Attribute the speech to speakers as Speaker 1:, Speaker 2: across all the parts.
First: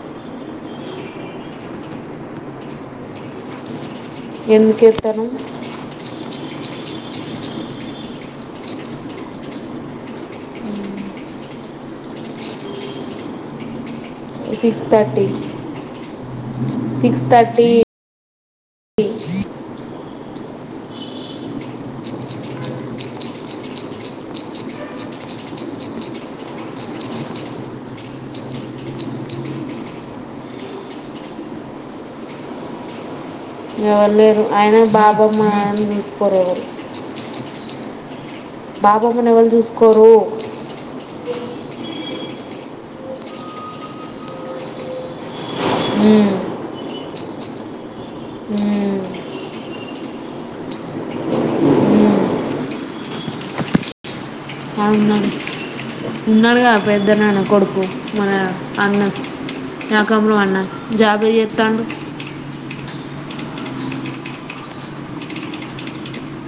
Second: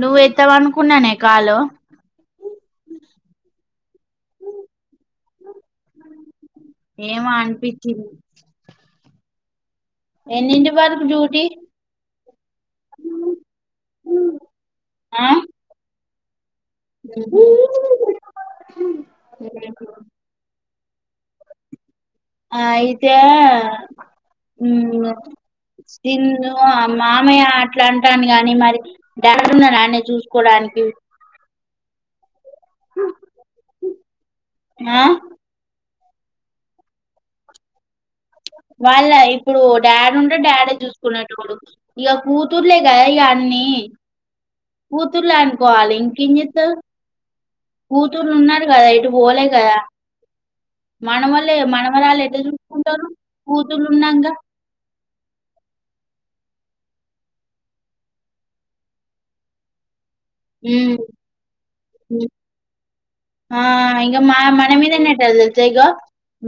Speaker 1: నువ్వు ఎత్తవను కున్ననే కాలు
Speaker 2: ఎందుకెత్తను
Speaker 1: ఏమో అనిపించింది ఎన్నీంటి వరకు duty
Speaker 2: six thirty six
Speaker 1: [inaudible]
Speaker 2: thirty
Speaker 1: ఇప్పుడేంటి ఆ అయితే సింధు మామయ్య అట్లా అంటాను కాని మరి డాడి ఉన్నాడ ఆయన్ని చూసుకోడానికి
Speaker 2: ఎవరు లేరు ఆయన
Speaker 1: ఆ
Speaker 2: బాబమ్మ అని కోరేరు
Speaker 1: వాళ్ళ ఇప్పుడు
Speaker 2: చూసుకోరు
Speaker 1: డాడీ ఉంటే డాడే చూసుకునేటొడు వీళ్ళకు కూతుర్లే కదా ఇక అన్నీ కూతుర్లే
Speaker 2: ఉమ్,
Speaker 1: వాళ్ళింకేమ్ చేత్తరు కూతుర్లు ఉన్నారు కదా
Speaker 2: ఉమ్,
Speaker 1: ఎటు బోలే క మనవళ్ళే మనవారళ్ళు
Speaker 2: ఉమ్.
Speaker 1: ఎట్లా చూసుకుంటారు కూతుర్ళున్నాంగా
Speaker 2: అ ఉన్నాడు ఉన్నాడుగా పెద్ద నాన్న కొడుకు మన అన్న కము అన్న
Speaker 1: హ్మ్.
Speaker 2: జాబే చెత్తాండు
Speaker 1: హ్మ్. ఆ ఇక మా మన మీదనే కదావొచ్ఛేగా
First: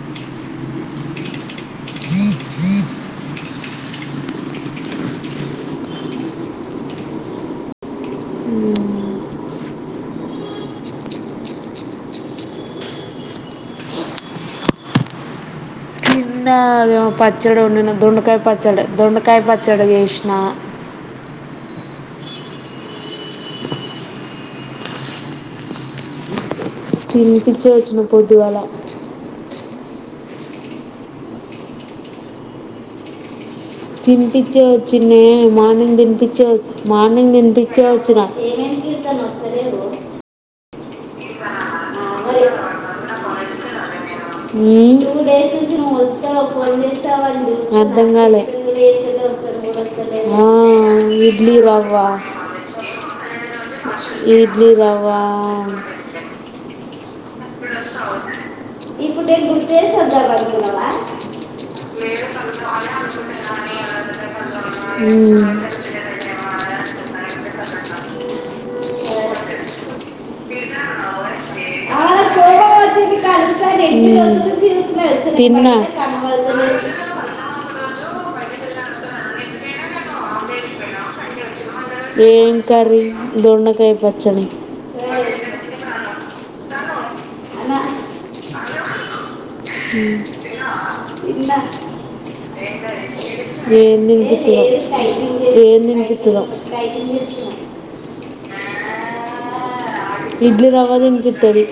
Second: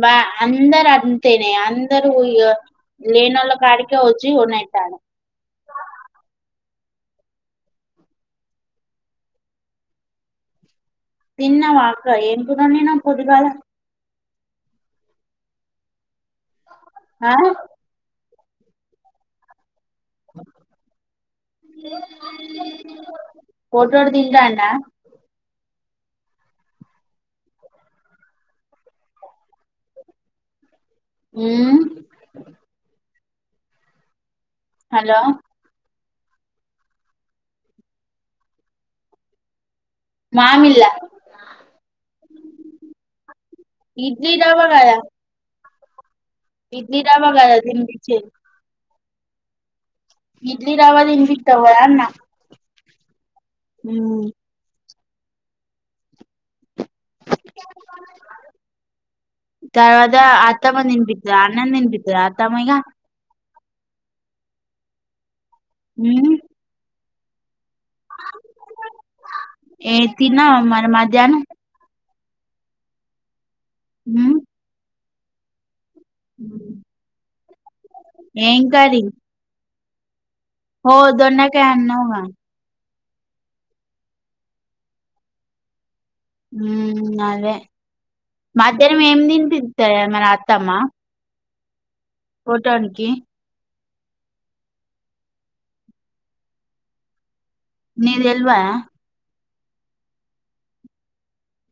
Speaker 1: బా అందరు అంతేనే అందరు ఇగో లేనోళ్ళ కాడికె వచ్చి కొనే [unintelligible] తిన్నావా అక్కఏం టిఫెన్ తిన్నావు పోద్ధుగల
Speaker 2: ఇంకా
Speaker 1: ఆ!
Speaker 2: పచ్చడి ఉండిన దొండకాయ పచ్చడ దొండకాయ పచ్చ జడ చెస్నా
Speaker 1: ఫోట్టొడుతింటాండా
Speaker 2: తినిపించే యచ్చు పొద్దుగాల
Speaker 1: ఉమ్
Speaker 2: తిన్ చ్చే
Speaker 1: హలో!
Speaker 2: యచ్చేంనే మార్నింగ్ తినిపి పిచే మార్నింగ్ తినిపించే వచిన
Speaker 1: మామిల్ల
Speaker 2: మరి
Speaker 1: ఇడ్లీ రవ్వ కదా
Speaker 2: న్యూస్
Speaker 1: తినిపిచ్చేది.
Speaker 2: అర్థంగాలే [unintelligible] హా
Speaker 1: ఇడ్లీ
Speaker 2: ఆ
Speaker 1: రవ్వ తినిపిత్తవు గదా
Speaker 2: ఇడ్లీరవ్వ
Speaker 1: అన్నా. హ్మ్.
Speaker 2: [inaudible] ఇడ్లీ రా వా ఇప్పుడు నేను గుర్ చేసి
Speaker 1: తర్వాత
Speaker 2: వద్దాాల
Speaker 1: అత్తమ్మ
Speaker 2: అనుకున్నావా
Speaker 1: తినిపిత్తదా? అన్నం తినిపిత్తదా అత్తమ్మ ఇగ?
Speaker 2: ఉమ్
Speaker 1: నిను
Speaker 2: [inaudible]
Speaker 1: ఏ తినావా మరి మధ్యనం
Speaker 2: ఉమ్ తన్నా
Speaker 1: ఏ కర్రీ ఓ ధూన్
Speaker 2: ఏం కరీ దొన్డకాయి పచ్చడి
Speaker 1: ఉమ్ అ అదే
Speaker 2: అన్నా తిన్నా
Speaker 1: మధ్యాహ్నం ఏమి తిని తితారు మన అత్తమ్మ పోటానికి
Speaker 2: ఎమ్ తినిపిస్తున్నావ్ ఎమ్ తినిపిస్తున్నావ్
Speaker 1: నీకు తెల్వదా
Speaker 2: ఇడ్లీ రవ్వ తినిపిస్తది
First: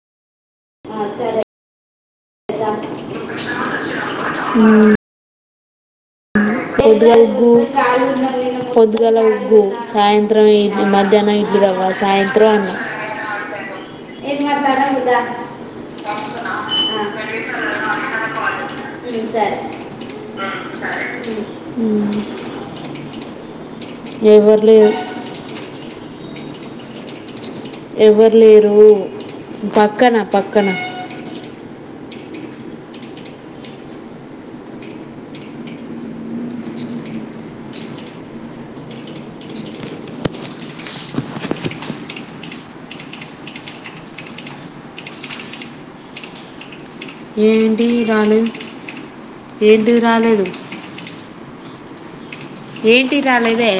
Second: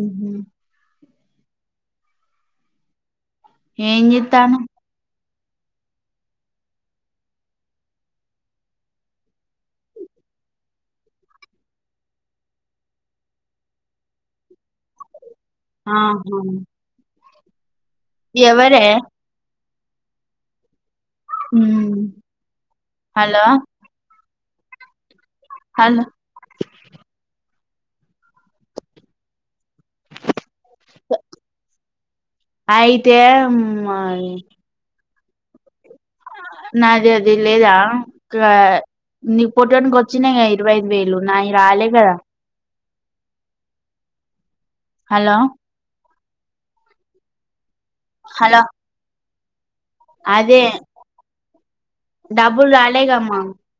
Speaker 1: ఉహు
Speaker 2: ఆ సరే
Speaker 1: ఏం గితాను
Speaker 2: పొద్దుగల ఉగ్గు పొద్దుగల ఉగ్గు సాయంత్రం మధ్యాహ్నం ఇడ్లీ రవ్వ సాయంత్రం
Speaker 1: ఆహా
Speaker 2: దర్శనా అ స
Speaker 1: ఎవరే
Speaker 2: ఆ
Speaker 1: ఉమ్
Speaker 2: మ్
Speaker 1: హలో
Speaker 2: ఎవరి ప
Speaker 1: హలో
Speaker 2: ఎవరు లేరు పక్కన పక్కన
Speaker 1: అయితే మ్ నాది అది లేదా ఇ నీ పుట్టనికి వచ్చినాయి కదా ఇరవై ఐదు వేలు నాయి రాలే కదా హలో
Speaker 2: మ్ టీ గాని
Speaker 1: హలో
Speaker 2: ఏంటిది రాలేదు
Speaker 1: అదే డబ్బులు రాలే
Speaker 2: ఏంటి
Speaker 1: గా అమ్మా
Speaker 2: రాలేదే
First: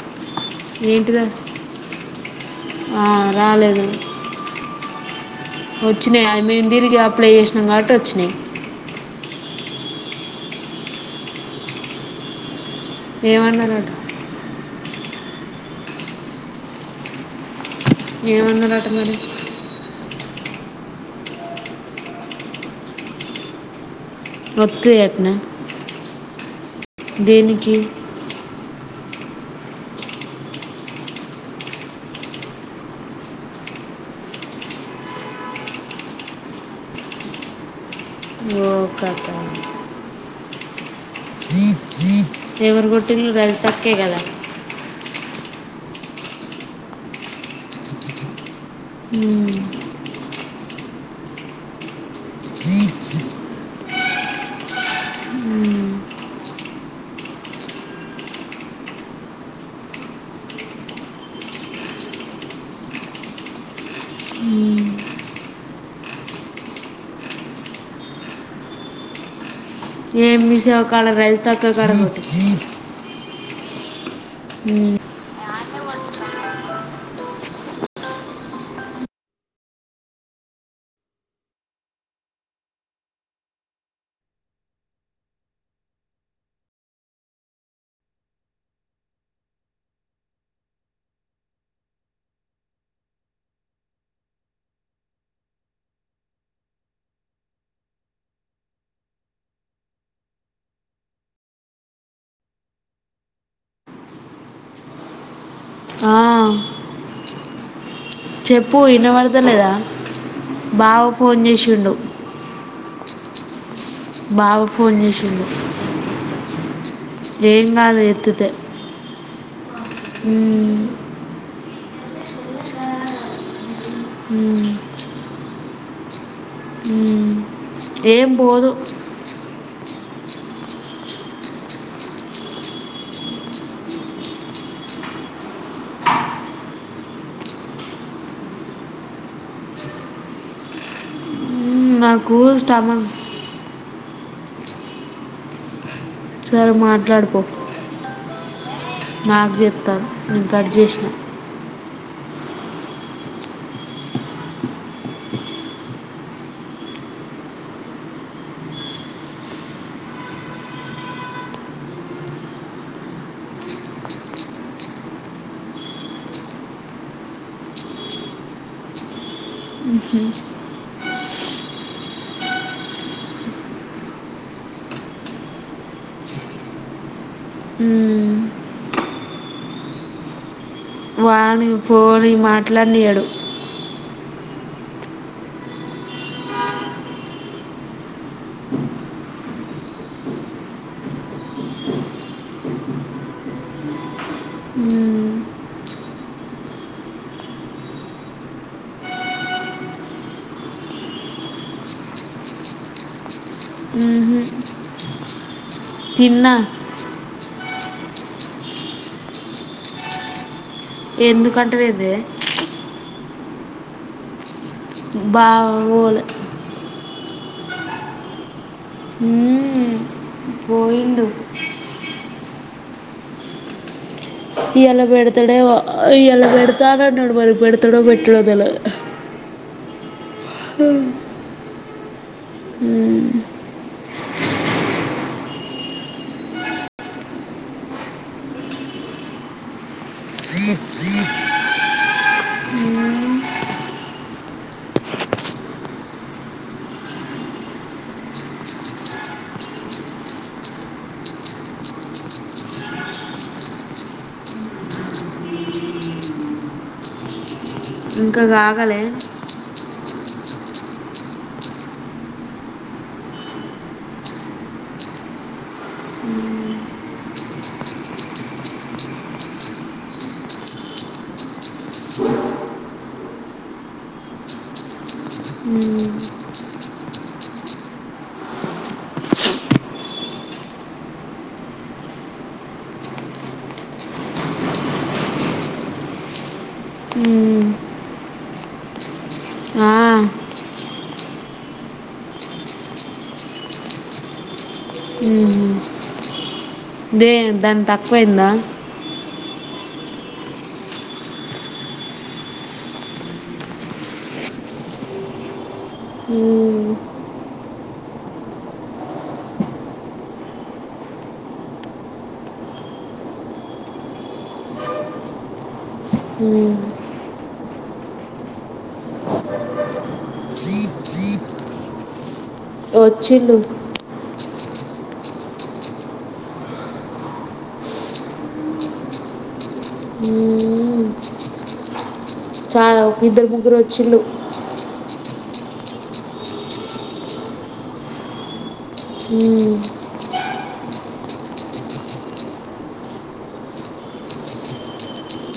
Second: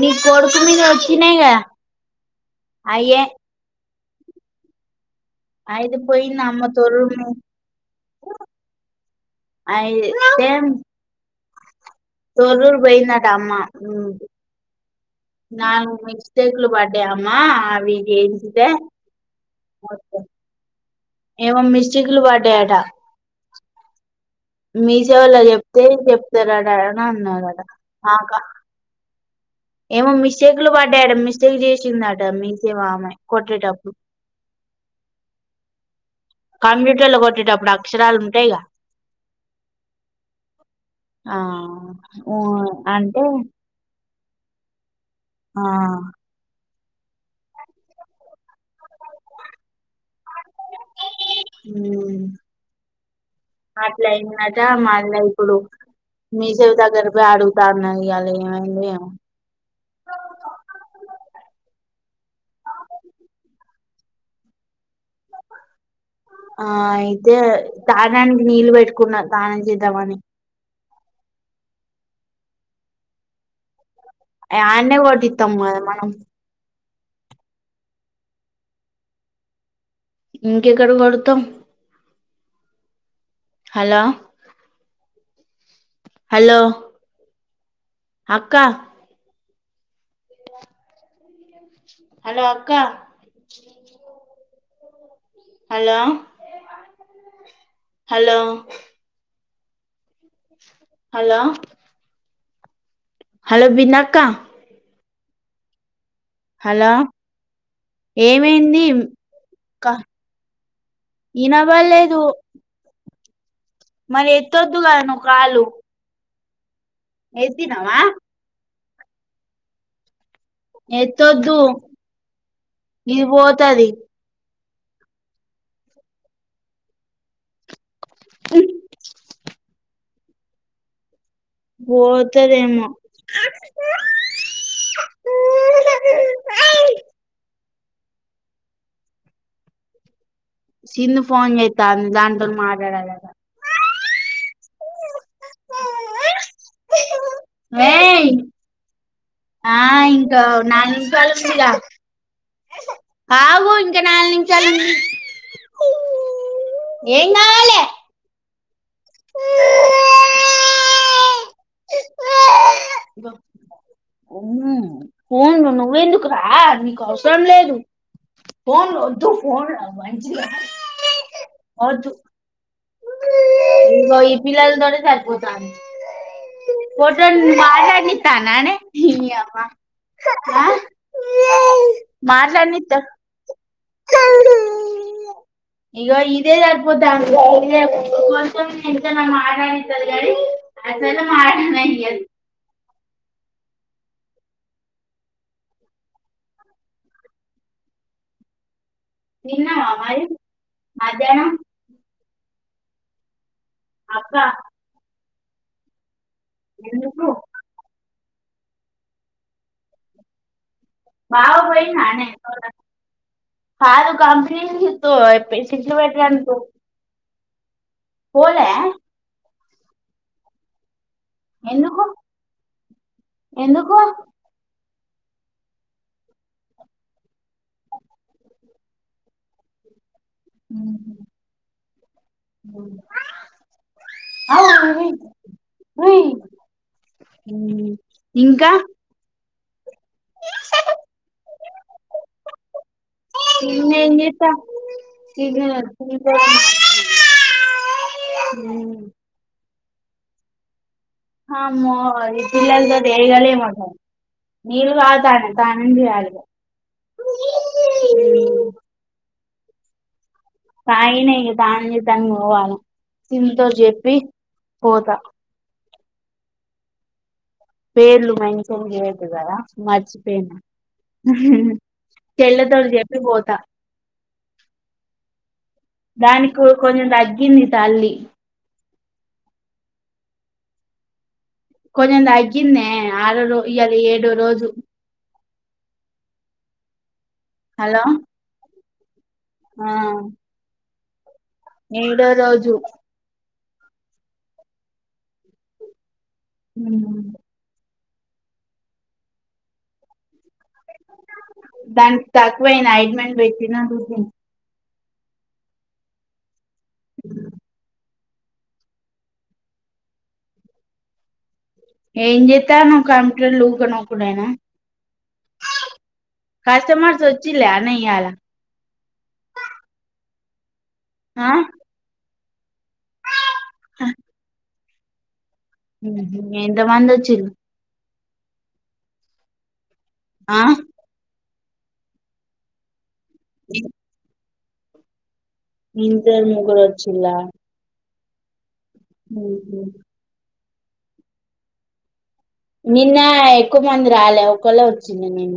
Speaker 1: నీ కొడుకు మీద
Speaker 2: ఏంటిదా
Speaker 1: వచ్చినయి కదా
Speaker 2: ఆ,
Speaker 1: అయ్యే ఐదు
Speaker 2: వచ్చినియ
Speaker 1: పోయింది
Speaker 2: అవి
Speaker 1: అమ్మ
Speaker 2: మేము తిరిగి
Speaker 1: తొర్రూరు
Speaker 2: అప్లై చేసినాం కాబట్టి వచ్చినాయి
Speaker 1: అయితే తో పోయిందట అమ్మా
Speaker 2: ఏమన్నారట
Speaker 1: ఉ నాలుగు మిస్టేకులు పడ్డాయమ్మ ఇవి చేపిస్తే
Speaker 2: ఏమన్నారట మరి
Speaker 1: మొత్తం ఎవో మిస్టీకులు పడ్డాయట
Speaker 2: వస్తుంది
Speaker 1: మీసేవ
Speaker 2: అట్నా
Speaker 1: లోచెప్తే చెప్తారట అని అన్నాారట
Speaker 2: దేనికి
Speaker 1: ఏమో మిస్టేక్లు పడ్డాయడ మిస్టేక్ చేసిందట మీసేవ ఆమె కొట్టేటప్పుడు కంప్యూటర్ లో కొట్టేటప్పుడు అక్షరాలు ఉంటాయిగా
Speaker 2: [unintelligible]
Speaker 1: ఆ
Speaker 2: ఎవరు
Speaker 1: అంటే
Speaker 2: కొట్టిలు రజతక్కే కదా
Speaker 1: ఆ
Speaker 2: మ్
Speaker 1: ఉ అట్లయిందట మళ ఇప్పుడు
Speaker 2: ఉమ్,
Speaker 1: మీసేవ దగ్గర పోయి అడుగుతా అన్నది ఇలా ఏమైంది
Speaker 2: ఉమ్.
Speaker 1: ఆ అయితే తాగాడానికి నీళ్ళు పెట్టుకున్న తానం చే
Speaker 2: ఏ మీసేవ కాడ రైస్ సర్కిల్ కాడా [unintelligible]
Speaker 1: అయి అన్నే కొట్టితమ్ కదా మనం ఇంకెక్కడ కొడుతం హలో హలో అక్క హలో అక్క హలో హలో హలో హలో వినక్క
Speaker 2: ఆ, చెప్పు
Speaker 1: ఏమైంది
Speaker 2: వినబడతలేదా
Speaker 1: క
Speaker 2: బావ ఫోన్ చేసిండు
Speaker 1: ఇనబడలేదు మరి ఎత్తొద్దు కదా నువ్వు కాలు
Speaker 2: [inaudible]
Speaker 1: ఎత్తినవా
Speaker 2: ఏంగాదు ఎత్తుతే
Speaker 1: ఎతొద్దు ఇది పోతది
Speaker 2: మ్ మ్ ఏ
Speaker 1: పోతదేమో సిందు ఫోన్ జేయి
Speaker 2: ఉమ్,
Speaker 1: దాన్
Speaker 2: నాకు
Speaker 1: దాంట్లోని
Speaker 2: స్టమక్
Speaker 1: మాట్లాడాలటా
Speaker 2: సరే మాట్లాడుకో
Speaker 1: రేయ్
Speaker 2: నాకు
Speaker 1: ఆ
Speaker 2: చెప్తాను
Speaker 1: ఇంకా
Speaker 2: నేను కట్
Speaker 1: నాలగు
Speaker 2: చేసిన
Speaker 1: నిమిషాలే ఉంది కదా కావు ఇంక నాలుగు నిషాలు ఉంది ఏం కావాలి ఫోన్లు నువ్వెందుకు రా నీకు అవసరం లేదు ఫోన్లు వద్దు ఫోన్లు
Speaker 2: ఉహు.
Speaker 1: మంచిగా వద్దు పిల్లలతోనే సరిపోతుంది మాట్లాడనిస్తూ
Speaker 2: ఉమ్,
Speaker 1: డ్రా
Speaker 2: వాన పోని మాట్లాడనా ఇయాడు
Speaker 1: ఇదిగో ఇదే సరిపోతుంది కొంతనా మడిద గడి అసల మనాది
Speaker 2: ఉమ్,
Speaker 1: తిన్నావా మరి మధ్యానం
Speaker 2: ఉహు.
Speaker 1: అబ్బా
Speaker 2: తిన్నా
Speaker 1: ఎందుకు బావ
Speaker 2: ఎందుకంటే
Speaker 1: పోయిన్న
Speaker 2: ఏంది
Speaker 1: నే కాదు కంప్ శిల్ శిత్తో
Speaker 2: బావ
Speaker 1: పెన్సిల్ పెట్
Speaker 2: పోలే
Speaker 1: రనుకో పోలా
Speaker 2: హూ మ్ పోయిండు
Speaker 1: ఎందుకు ఎందుకో
Speaker 2: ఇయళ పెడతాడే మో ఇయాళ పెడతా నన్నాడు మరి పెడతాడో పెట్టడో తెలద్
Speaker 1: ఆ అ ఇంకా ఇంగ మ్ చేస్త [inaudible] హమ్మో ఈ పిల్లలతోటి ఎగలేం అసల్ నీల్ కాగ్ తండాయి స్నానం చేయాలిగా
Speaker 2: ఇంక కాగలే
Speaker 1: కాగినేయి ఇగ స్నానం చేస్తానికి పోవాల సింతో చెప్పి పోతా పేర్లు మెంచం చేయదు కదా మర్చిపోయిన చెల్లతోటి చెప్పి పోతా
Speaker 2: హ్మ్
Speaker 1: కు కొంచెం తగ్గింది తల్లి కొంచెం తగ్గిందే ఆరో రో ఇయ్యాల ఏడు రోజు
Speaker 2: ఉమ్
Speaker 1: హలో ఆ ఏడో రోజు
Speaker 2: దేని దన్ తక్ పోయిందా
Speaker 1: దానికి తక్కువేనయి ఆ ఇంట్మెంట్ పెట్టిన చూడ్ దిన్
Speaker 2: ఉమ్
Speaker 1: ఏం చేస్తానవ్ కంప్యూటర్ లో ఊక నొక్కుడేనా
Speaker 2: ఉమ్
Speaker 1: కస్టమర్స్ వచ్చిలే నే ఇయ్యాల ఆ
Speaker 2: వాచ్చుల్లు
Speaker 1: హు హుమ్ ఎంతమంది వచ్చిల్ ఆ
Speaker 2: చారౌ ఇద్దరు ముగ్గురు వచ్చిల్లు
Speaker 1: నిద్దర్ ముగుల్ వచ్చిలా ఉ
Speaker 2: ఉమ్
Speaker 1: హూ నిన్న ఎక్కువ మంది రాలే ఒకలే వచ్చింది నిన్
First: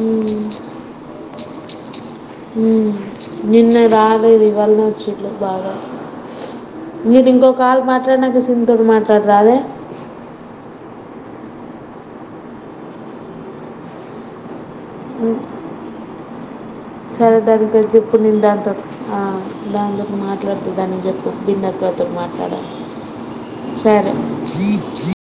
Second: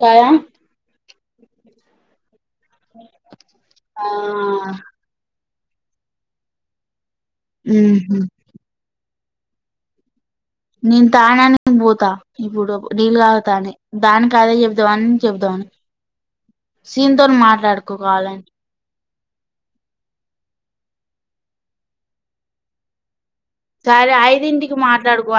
Speaker 1: కాయ
Speaker 2: ఉమ్ ఉమ్
Speaker 1: అ
Speaker 2: నిన్న రాలేదు ఇవాలళ్ నే వచ్చుల్లు బాగ నేను ఇంకు కాల్ మాట
Speaker 1: మ్మ్హ్మ్.
Speaker 2: నాం సిందోడు మాట నాకు రాదే
Speaker 1: నేను తానేని పోతా ఇప్పుడు నీళ్ళ కాగోతానే దానికి అదే చెప్ సెవెన్ కి చెపుదాం
Speaker 2: సరదాగా చెప్పు
Speaker 1: కావాలని
Speaker 2: నిందాంత ఆ దానిలోపు మాట్లాడుతు దానికి చెప్పి బింద క్క తో మాట్లాడ
Speaker 1: సరే ఐదింటికి మాట్లాడుకో